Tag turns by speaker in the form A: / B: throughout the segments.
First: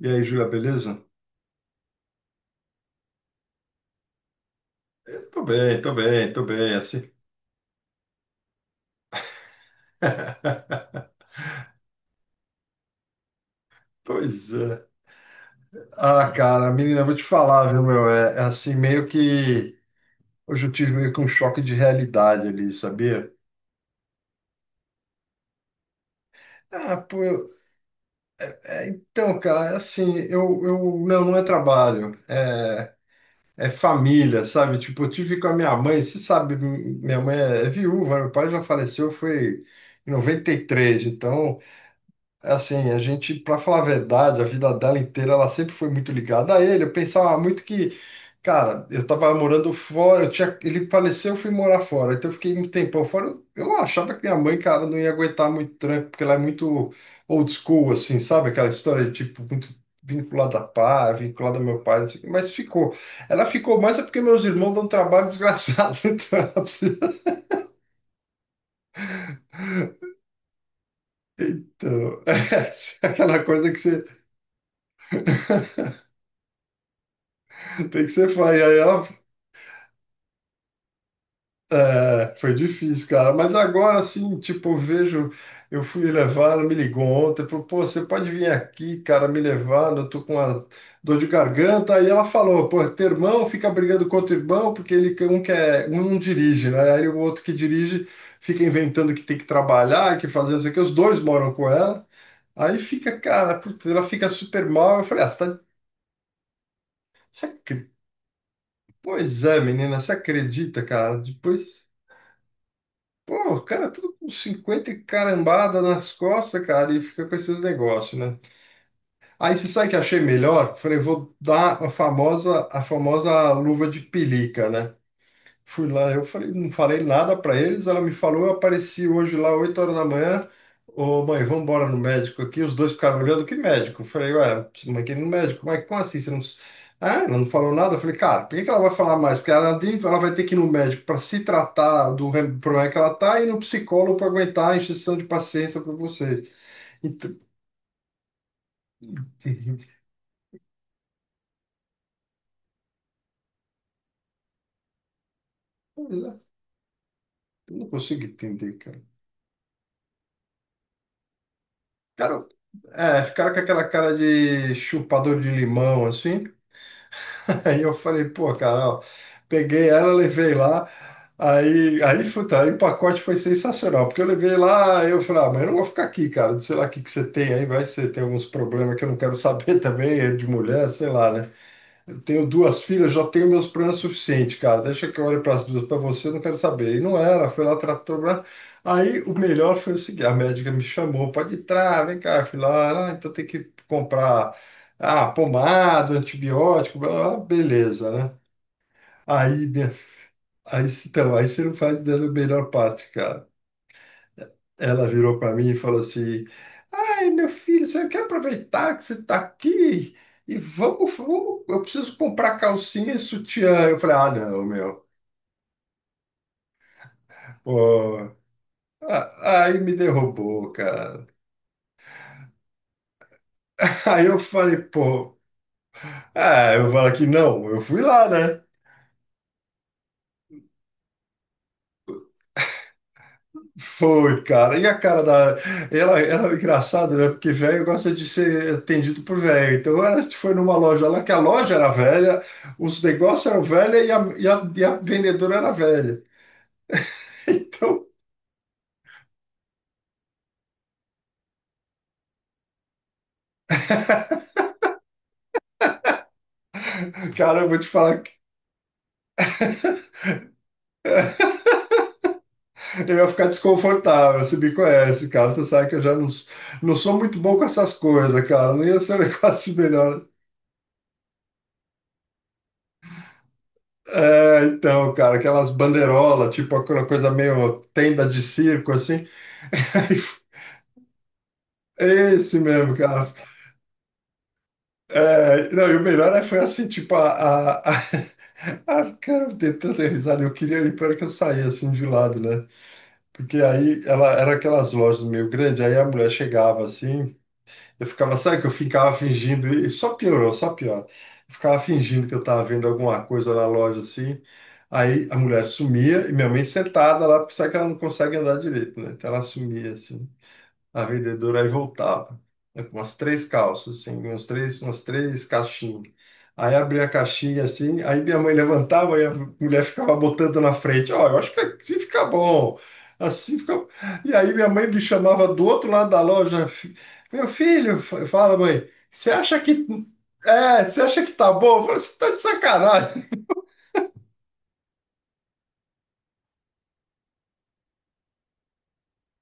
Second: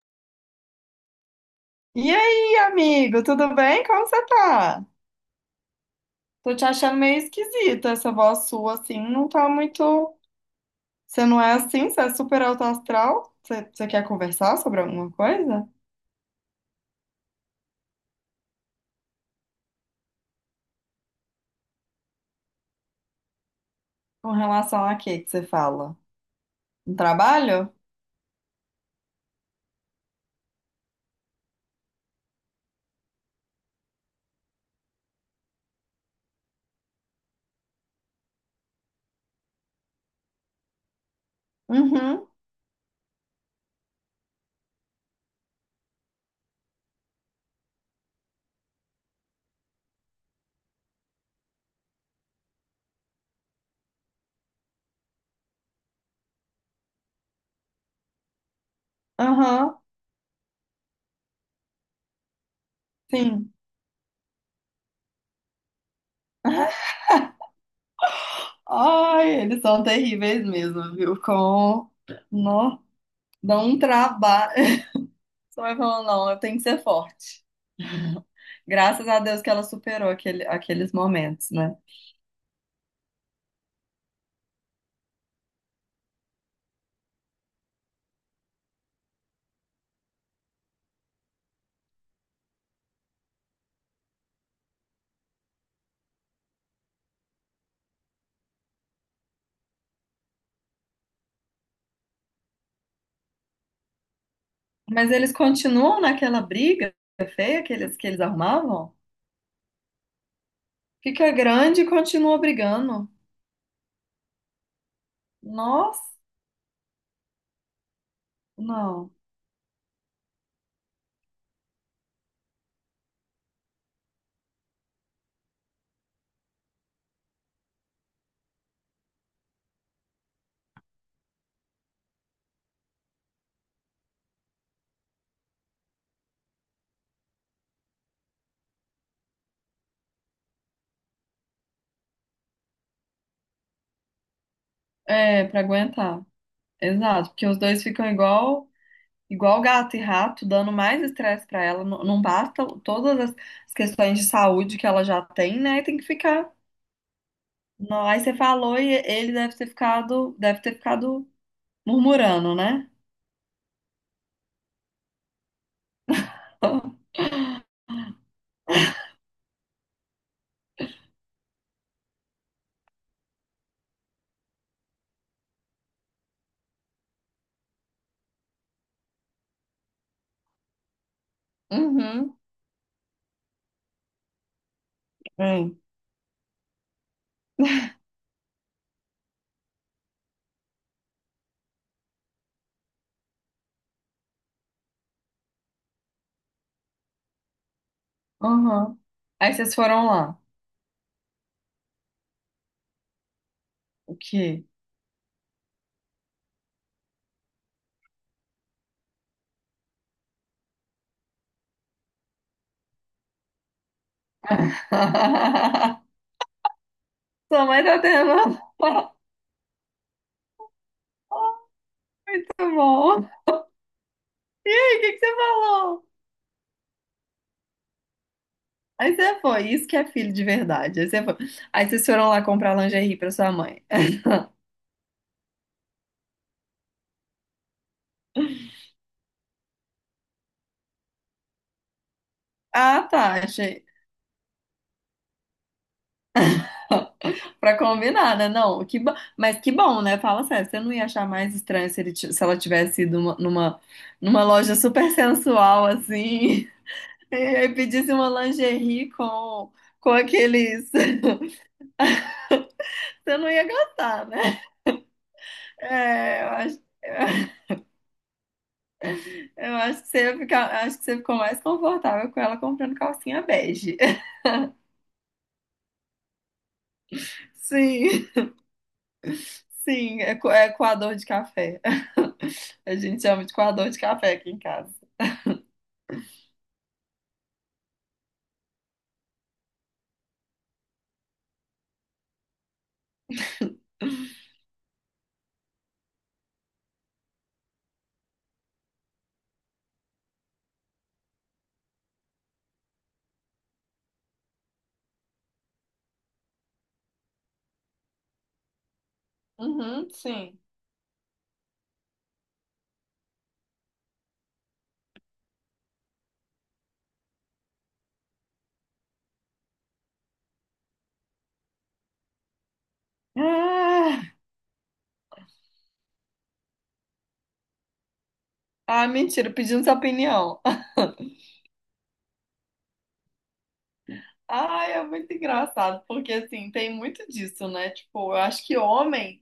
A: E aí, Júlia, beleza?
B: E aí, amigo, tudo bem? Como você tá?
A: Eu tô bem, tô bem, tô
B: Tô te
A: bem,
B: achando
A: assim.
B: meio esquisita essa voz sua, assim, não tá muito. Você não é assim? Você é super alto astral? Você quer
A: Pois
B: conversar sobre
A: é.
B: alguma coisa?
A: Ah, cara, menina, eu vou te falar, viu, meu? É assim, meio que. Hoje eu tive meio que um choque de realidade ali, sabia?
B: Com relação a quê que você fala? Um
A: Ah, pô,
B: trabalho?
A: é, então, cara, é assim, eu, eu. Não, não é trabalho, é família, sabe? Tipo, eu tive com a minha mãe, você sabe, minha mãe é viúva, meu pai já faleceu, foi em 93. Então.
B: Uhum,
A: É, assim, a gente, pra falar a verdade, a vida dela inteira, ela sempre foi muito ligada a ele. Eu pensava muito que, cara, eu tava morando fora, eu tinha, ele faleceu, eu fui morar fora. Então eu fiquei um tempão fora. Eu achava que minha mãe, cara, não ia aguentar muito tranco, porque ela é muito old school, assim, sabe? Aquela história de, tipo, muito
B: aham,
A: vinculada a pai, vinculada ao meu pai, não sei o quê. Mas ficou. Ela
B: sim.
A: ficou mais é porque meus irmãos dão um trabalho desgraçado. Então ela precisa.
B: Ai, eles são terríveis mesmo, viu? Com.
A: Então,
B: Nó,
A: é aquela
B: dá
A: coisa
B: um
A: que você.
B: trabalho. Só vai falando, não, eu tenho que ser forte.
A: Tem que ser fã. E aí ela
B: Graças a Deus que ela superou aqueles momentos, né?
A: É, foi difícil, cara. Mas agora sim, tipo, eu vejo, eu fui levar, ela me ligou ontem, falou, pô, você pode vir aqui, cara, me levar, eu tô com uma dor de garganta. Aí ela falou, pô, teu irmão fica brigando com outro irmão, porque ele um quer, um não dirige, né? Aí o outro que dirige fica inventando que tem que trabalhar, que fazer não sei o que, os dois moram com ela. Aí fica, cara, putz, ela fica super mal. Eu
B: Mas
A: falei, ah,
B: eles
A: você tá.
B: continuam naquela briga
A: você
B: feia
A: acre-
B: que eles arrumavam?
A: Pois é, menina, você acredita, cara?
B: Fica grande
A: Depois.
B: e continua brigando.
A: Pô, cara, é tudo com 50 e carambada
B: Nossa,
A: nas costas, cara, e fica com esses negócios, né?
B: não.
A: Aí você sabe o que eu achei melhor? Falei, vou dar a famosa luva de pelica, né? Fui lá, eu falei, não falei nada para eles. Ela me falou, eu apareci hoje lá 8 horas da manhã. Ô, mãe, vamos embora no médico aqui. Os dois ficaram olhando, que médico? Eu falei, ué, mãe, que no médico? Mas como assim? Você não... Ah, ela não falou nada? Eu falei, cara, por que que ela vai falar mais? Porque ela, ela vai ter que ir no médico para se tratar do problema que ela tá e no psicólogo para aguentar a injeção de
B: É, pra
A: paciência para
B: aguentar.
A: vocês.
B: Exato,
A: Então,
B: porque os dois ficam igual gato e rato, dando mais estresse pra ela. Não basta todas as as questões de saúde que ela já tem, né? E tem que
A: pois é,
B: ficar.
A: eu não
B: Não, aí
A: consigo
B: você
A: entender,
B: falou e
A: cara.
B: ele deve ter deve ter ficado
A: Cara,
B: murmurando, né?
A: é, ficaram com aquela cara de chupador de limão, assim. Aí eu falei, pô, cara, ó, peguei ela, levei lá. Aí, puta, aí o pacote foi sensacional, porque eu levei lá, aí eu falei, ah, mas eu não vou ficar aqui, cara, não sei lá o que que você tem aí, vai que você tem alguns problemas que eu não quero saber também, é de mulher, sei lá, né? Eu
B: Uhum.
A: tenho duas filhas, já tenho meus planos suficientes, cara. Deixa que eu olhe para as
B: É.
A: duas, para você, eu não quero saber. E não era, foi lá, tratou. Blá. Aí o melhor foi o seguinte: a médica me chamou, pode entrar, vem cá, filha. Ah, então tem que comprar ah, pomada, antibiótico, blá, blá, blá. Beleza, né?
B: Uhum. Aí
A: Aí,
B: vocês
A: minha,
B: foram lá.
A: aí, então, aí você não faz ideia da melhor parte, cara.
B: O quê?
A: Ela virou para mim e falou assim. Ei, meu filho, você quer aproveitar que você está aqui? E vamos, vamos, eu preciso comprar calcinha e sutiã. Eu falei, ah, não, meu.
B: Sua mãe tá tendo
A: Pô,
B: um parto
A: Aí me derrubou, cara.
B: bom.
A: Aí eu
B: Aí,
A: falei,
B: o que que você
A: pô,
B: falou?
A: é, eu falo aqui, não, eu fui lá, né?
B: Aí você foi, isso que é filho de verdade. Aí você foi. Aí vocês foram lá comprar lingerie pra sua mãe.
A: Foi, cara. E a cara da. Ela é engraçada, né? Porque velho gosta de ser atendido por velho. Então ela foi numa loja lá, que a loja era velha, os
B: Ah, tá,
A: negócios eram
B: achei.
A: velhos e a vendedora era velha.
B: Pra
A: Então.
B: combinar, né? Não, que bom. Mas que bom, né? Fala sério, você não ia achar mais estranho se, se ela tivesse ido numa, numa loja super sensual, assim, e
A: Cara, eu
B: aí
A: vou te
B: pedisse
A: falar
B: uma
A: que
B: lingerie com aqueles. Você
A: eu ia ficar
B: não ia gostar,
A: desconfortável. Você
B: né?
A: me conhece, cara. Você sabe que eu já
B: É, eu acho.
A: não sou muito bom com essas coisas, cara. Não ia ser um negócio
B: Eu acho que você
A: melhor.
B: ia acho que você ficou mais confortável com ela comprando calcinha bege.
A: É, então, cara, aquelas bandeirolas, tipo aquela coisa meio
B: Sim,
A: tenda de circo, assim.
B: sim, é, é coador de café.
A: Esse
B: A
A: mesmo,
B: gente
A: cara.
B: chama de coador de café aqui em casa.
A: É, não, e o melhor é, foi assim, tipo, a... Ah, cara, eu dei tanta risada, eu queria ir para que eu saísse assim de lado, né? Porque aí ela era aquelas lojas meio grandes, aí a mulher chegava assim, eu ficava, sabe que eu ficava fingindo, e só piorou, só piora. Eu ficava fingindo que eu estava vendo alguma coisa na loja assim, aí a mulher sumia e minha mãe sentada lá, porque sabe que ela não consegue andar direito, né? Então ela sumia
B: Uhum,
A: assim
B: sim.
A: a vendedora aí voltava, né, com umas três calças, assim, uns três, umas três caixinhas. Aí abria a caixinha assim, aí minha mãe levantava e a mulher ficava botando na frente. Ó, eu acho que assim fica bom. Assim fica. E
B: Ah,
A: aí minha mãe me chamava do outro lado da loja. Meu filho, fala, mãe,
B: ah,
A: você
B: mentira,
A: acha
B: pedindo
A: que.
B: sua opinião.
A: É, você acha que tá bom? Eu falei, você tá de sacanagem.
B: Ai, é muito engraçado, porque assim, tem muito disso, né? Tipo, eu acho que homem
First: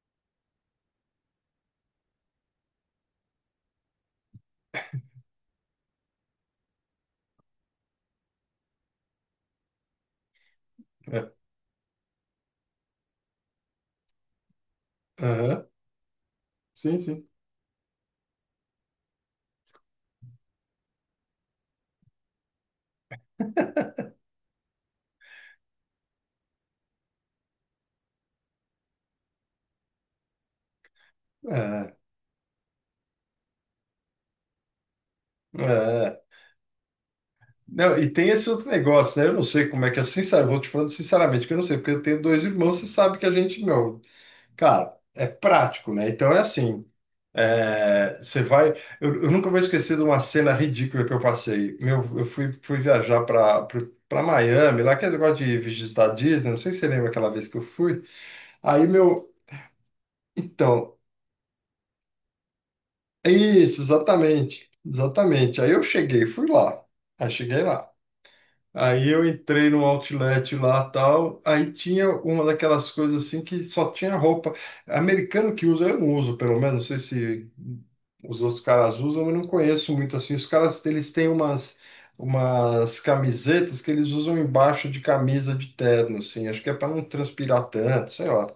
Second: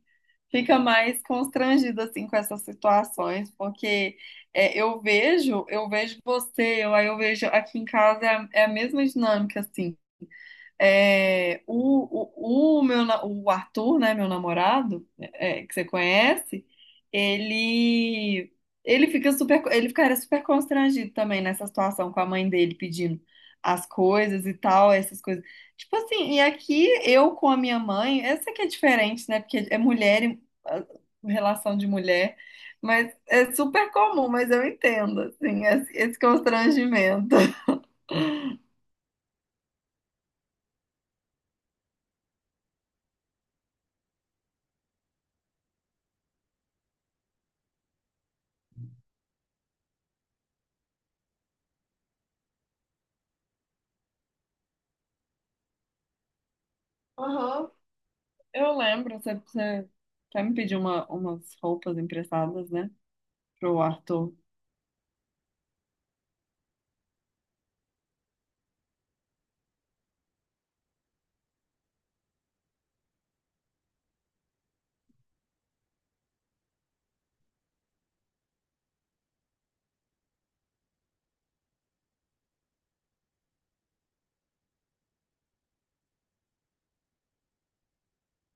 B: fica mais constrangido assim com essas situações, porque é, eu vejo você, eu, aí eu vejo aqui em casa é é a mesma dinâmica assim.
A: É,
B: É, o meu, o Arthur, né, meu namorado, é,
A: aham,
B: que você conhece,
A: sim, sim.
B: ele ele fica super, ele ficaria super constrangido também nessa situação com a mãe dele pedindo as coisas e tal, essas coisas. Tipo assim, e aqui eu com a minha mãe, essa que é diferente, né? Porque é mulher, e, ah, relação de
A: É,
B: mulher, mas é super comum, mas eu entendo, assim, esse
A: é.
B: constrangimento.
A: Não, e tem esse outro negócio, né? Eu não sei como é que é, sincero, vou te falando sinceramente que eu não sei, porque eu tenho dois irmãos, você sabe que a gente, meu, cara, é prático, né? Então é assim, é, você vai. Eu nunca vou esquecer de uma cena ridícula que eu passei. Meu, eu fui, fui viajar para Miami, lá que é esse negócio de visitar Disney, não sei se você lembra aquela vez que eu
B: Aham,
A: fui.
B: Eu
A: Aí,
B: lembro,
A: meu,
B: você até me pediu
A: então,
B: uma, umas roupas emprestadas, né?
A: é
B: Pro
A: isso,
B: Arthur.
A: exatamente, exatamente. Aí eu cheguei, fui lá. Aí cheguei lá. Aí eu entrei no outlet lá tal, aí tinha uma daquelas coisas assim que só tinha roupa. Americano que usa, eu não uso, pelo menos, não sei se os outros caras usam, eu não conheço muito assim. Os caras, eles têm umas, umas camisetas que eles usam embaixo de camisa de terno, assim, acho que é para não transpirar tanto, sei lá.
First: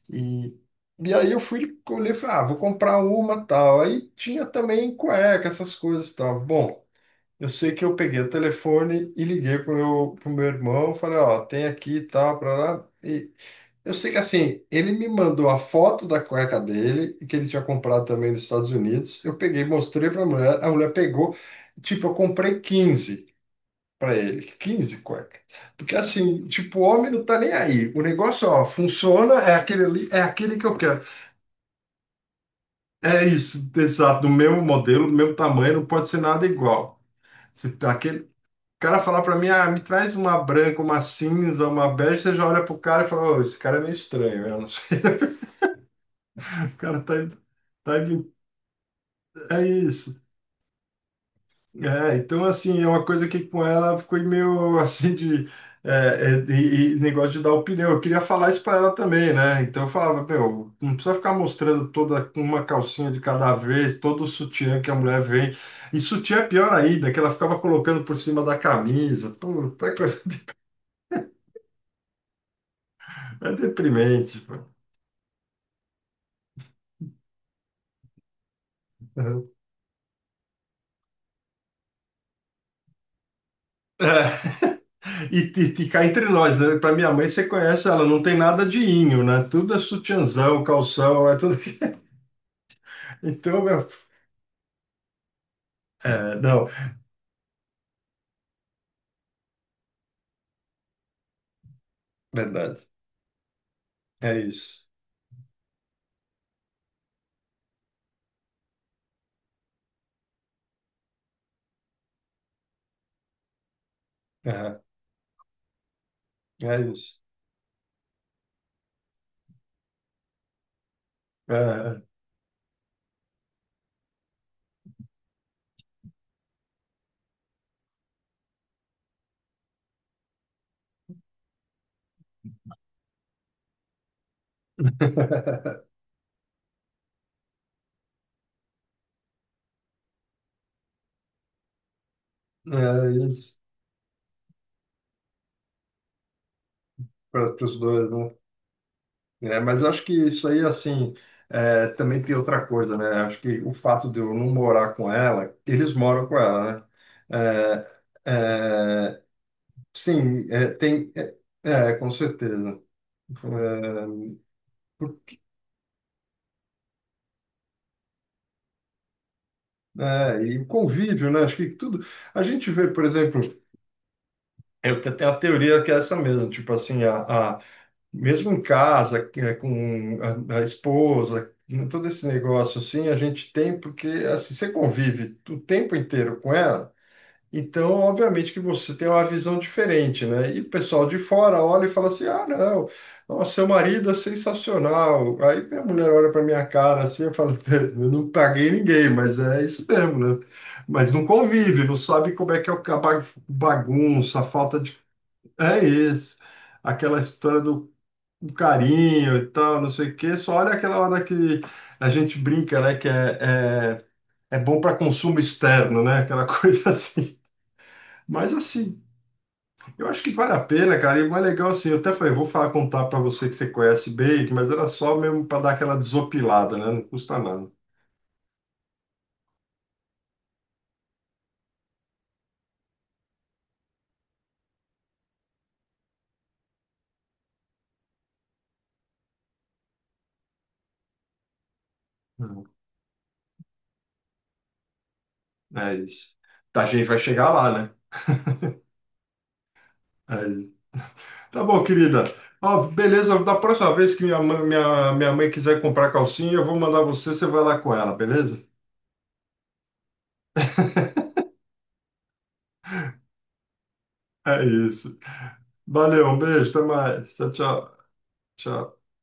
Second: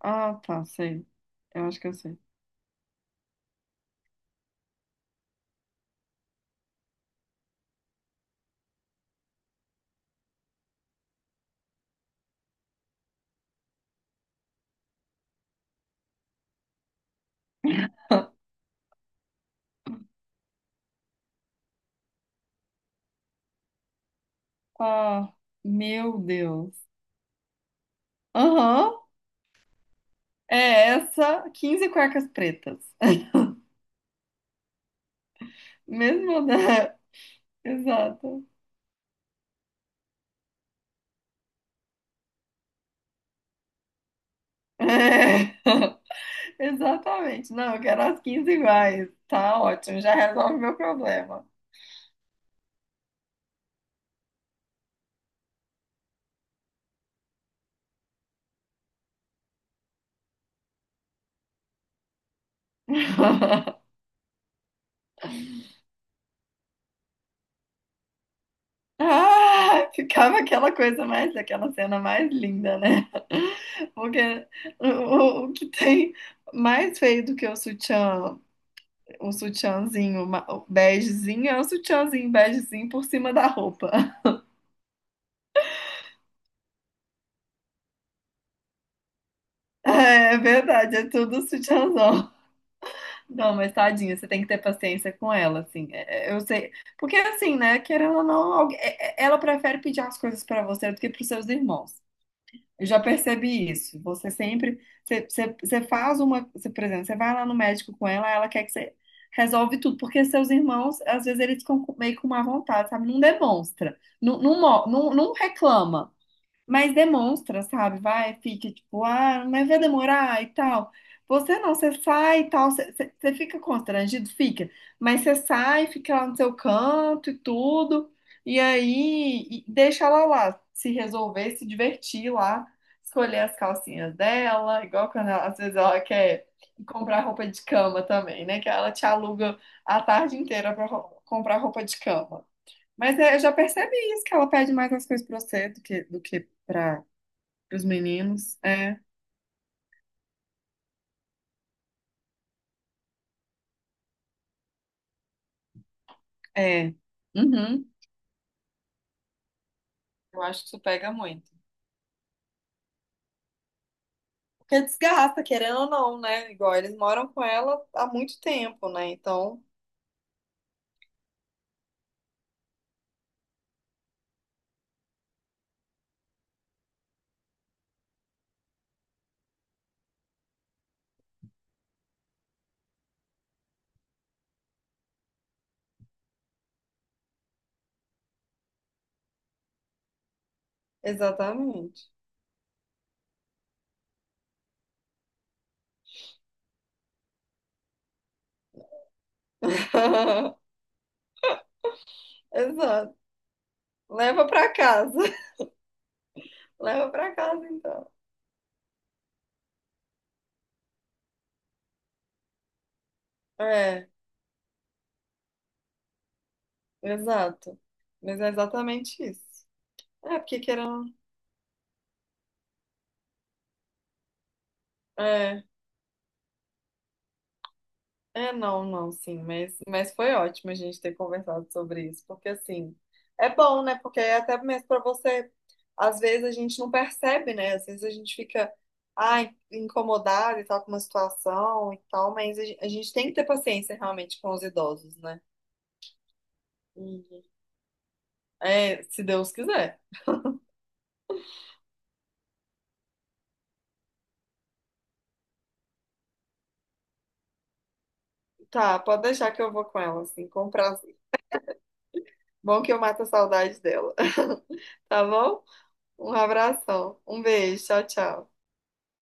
B: Ah,
A: E,
B: tá, sei.
A: e aí eu
B: Eu acho
A: fui
B: que eu
A: olhei e
B: sei.
A: falei, ah, vou comprar uma tal. Aí tinha também cueca, essas coisas tal. Bom. Eu sei que eu peguei o telefone e liguei pro meu irmão, falei, ó, tem aqui e tal, pra lá. E eu sei que assim, ele me mandou a foto da cueca dele, que ele tinha comprado também nos Estados Unidos. Eu peguei, mostrei pra mulher, a mulher pegou, tipo, eu comprei 15 pra ele, quinze
B: Ah,
A: cuecas. Porque
B: meu
A: assim, tipo, o
B: Deus.
A: homem não tá nem aí. O negócio, ó,
B: Aham,
A: funciona, é aquele ali, é
B: é
A: aquele que eu quero.
B: essa, 15 cuecas pretas.
A: É isso, exato, do mesmo modelo, do mesmo tamanho, não pode ser nada
B: Mesmo da.
A: igual. Se tá aquele,
B: Exato.
A: cara falar pra mim, ah, me traz uma branca, uma cinza, uma bege, você já olha pro cara e fala, ô, esse cara é meio estranho, eu não sei,
B: É.
A: o cara tá,
B: Exatamente. Não, eu
A: tá,
B: quero as
A: imitando,
B: 15 iguais. Tá
A: é
B: ótimo, já
A: isso.
B: resolve meu problema.
A: É, então, assim, é uma coisa que com ela ficou meio, assim, de, é, e negócio de dar opinião, eu queria falar isso pra ela também, né, então eu falava, meu, não precisa ficar mostrando toda uma calcinha de cada vez, todo o sutiã que a mulher vem, e sutiã é pior ainda, que ela ficava colocando por cima da camisa,
B: Ah,
A: puta coisa,
B: ficava aquela coisa aquela cena mais linda, né?
A: é
B: Porque
A: deprimente, pô.
B: o que tem mais feio do que o sutiã, o begezinho é o sutiãzinho begezinho por cima da roupa.
A: É, e cá entre nós, né? Pra minha mãe, você conhece ela, não tem nada de inho, né? Tudo é
B: É,
A: sutiãzão,
B: verdade, é
A: calção, é
B: tudo
A: tudo.
B: sutiãzão. Não,
A: Então,
B: mas
A: meu.
B: tadinha, você tem que ter paciência com ela, assim. É,
A: É,
B: eu
A: não,
B: sei. Porque assim, né, querendo ou não, ela prefere pedir as coisas pra você do que pros seus irmãos. Eu
A: verdade.
B: já percebi isso.
A: É isso.
B: Você faz uma, você, por exemplo, você vai lá no médico com ela, ela quer que você resolve tudo, porque seus irmãos, às vezes eles ficam meio com má vontade, sabe? Não demonstra,
A: É,
B: não reclama.
A: é
B: Mas
A: isso.
B: demonstra, sabe? Vai, fica tipo, ah, mas vai demorar e tal. Você não, você
A: É,
B: sai e tal, você fica constrangido, fica. Mas você sai, fica lá no seu canto e tudo, e deixa ela lá, se resolver, se divertir lá, escolher as calcinhas dela, igual quando ela- às vezes ela quer ir comprar roupa de cama também, né? Que ela te aluga a tarde inteira para comprar roupa de cama.
A: é
B: Mas é, eu já
A: isso.
B: percebi isso, que ela pede mais as coisas pra você do que para
A: Para os
B: os
A: dois, né?
B: meninos. É,
A: É, mas acho que isso aí, assim, é, também tem outra coisa, né? Acho que o fato de eu não morar com ela, eles moram com ela,
B: é. Uhum.
A: né? É, é,
B: Eu
A: sim,
B: acho que
A: é,
B: isso pega
A: tem.
B: muito.
A: é, é, com certeza.
B: Porque desgasta, querendo ou não, né? Igual eles moram com ela há muito tempo, né? Então,
A: É, e o convívio, né? Acho que tudo. A gente vê, por exemplo, eu tenho a teoria que é essa mesmo, tipo assim, mesmo em casa, que é com a esposa, né, todo esse negócio assim, a gente tem porque assim, você convive o tempo inteiro com ela. Então, obviamente que você tem uma visão diferente, né? E o pessoal de fora olha e fala
B: exatamente.
A: assim: ah, não, nossa, seu marido é sensacional. Aí minha mulher olha para minha cara assim e fala: eu não paguei ninguém, mas é isso mesmo, né? Mas não convive, não sabe como é que é o
B: Exato.
A: bagunça, a
B: Leva pra
A: falta de.
B: casa.
A: É isso,
B: Leva
A: aquela
B: pra
A: história
B: casa,
A: do
B: então.
A: carinho e tal, não sei o quê. Só olha aquela hora que a gente brinca, né? Que é, é,
B: É,
A: é bom para consumo externo, né? Aquela coisa assim.
B: exato. Mas é
A: Mas assim,
B: exatamente isso.
A: eu acho que
B: É,
A: vale
B: porque
A: a pena,
B: querendo.
A: cara. E o mais legal, assim, eu até falei, vou falar contar para você que você conhece bem, mas era só mesmo para
B: É.
A: dar aquela desopilada, né? Não custa nada.
B: É, não, não, sim, mas foi ótimo a gente ter conversado sobre isso, porque assim, é bom, né? Porque é até mesmo para você, às vezes a gente não percebe, né? Às vezes ai, incomodado e tal com uma situação e tal, mas
A: Uhum.
B: a gente tem que ter paciência realmente com os idosos, né?
A: É isso. Tá, a gente vai
B: E,
A: chegar lá, né?
B: é, se Deus quiser.
A: É isso. Tá bom, querida. Ó, beleza, da próxima vez que minha mãe quiser comprar calcinha, eu vou mandar você, você vai lá com ela, beleza?
B: Tá, pode deixar que eu vou com ela, assim, com prazer. Bom que eu mato a saudade dela,
A: É isso.
B: tá bom?
A: Valeu,
B: Um
A: um beijo, até
B: abração,
A: mais.
B: um
A: Tchau,
B: beijo,
A: tchau.
B: tchau, tchau.
A: Tchau.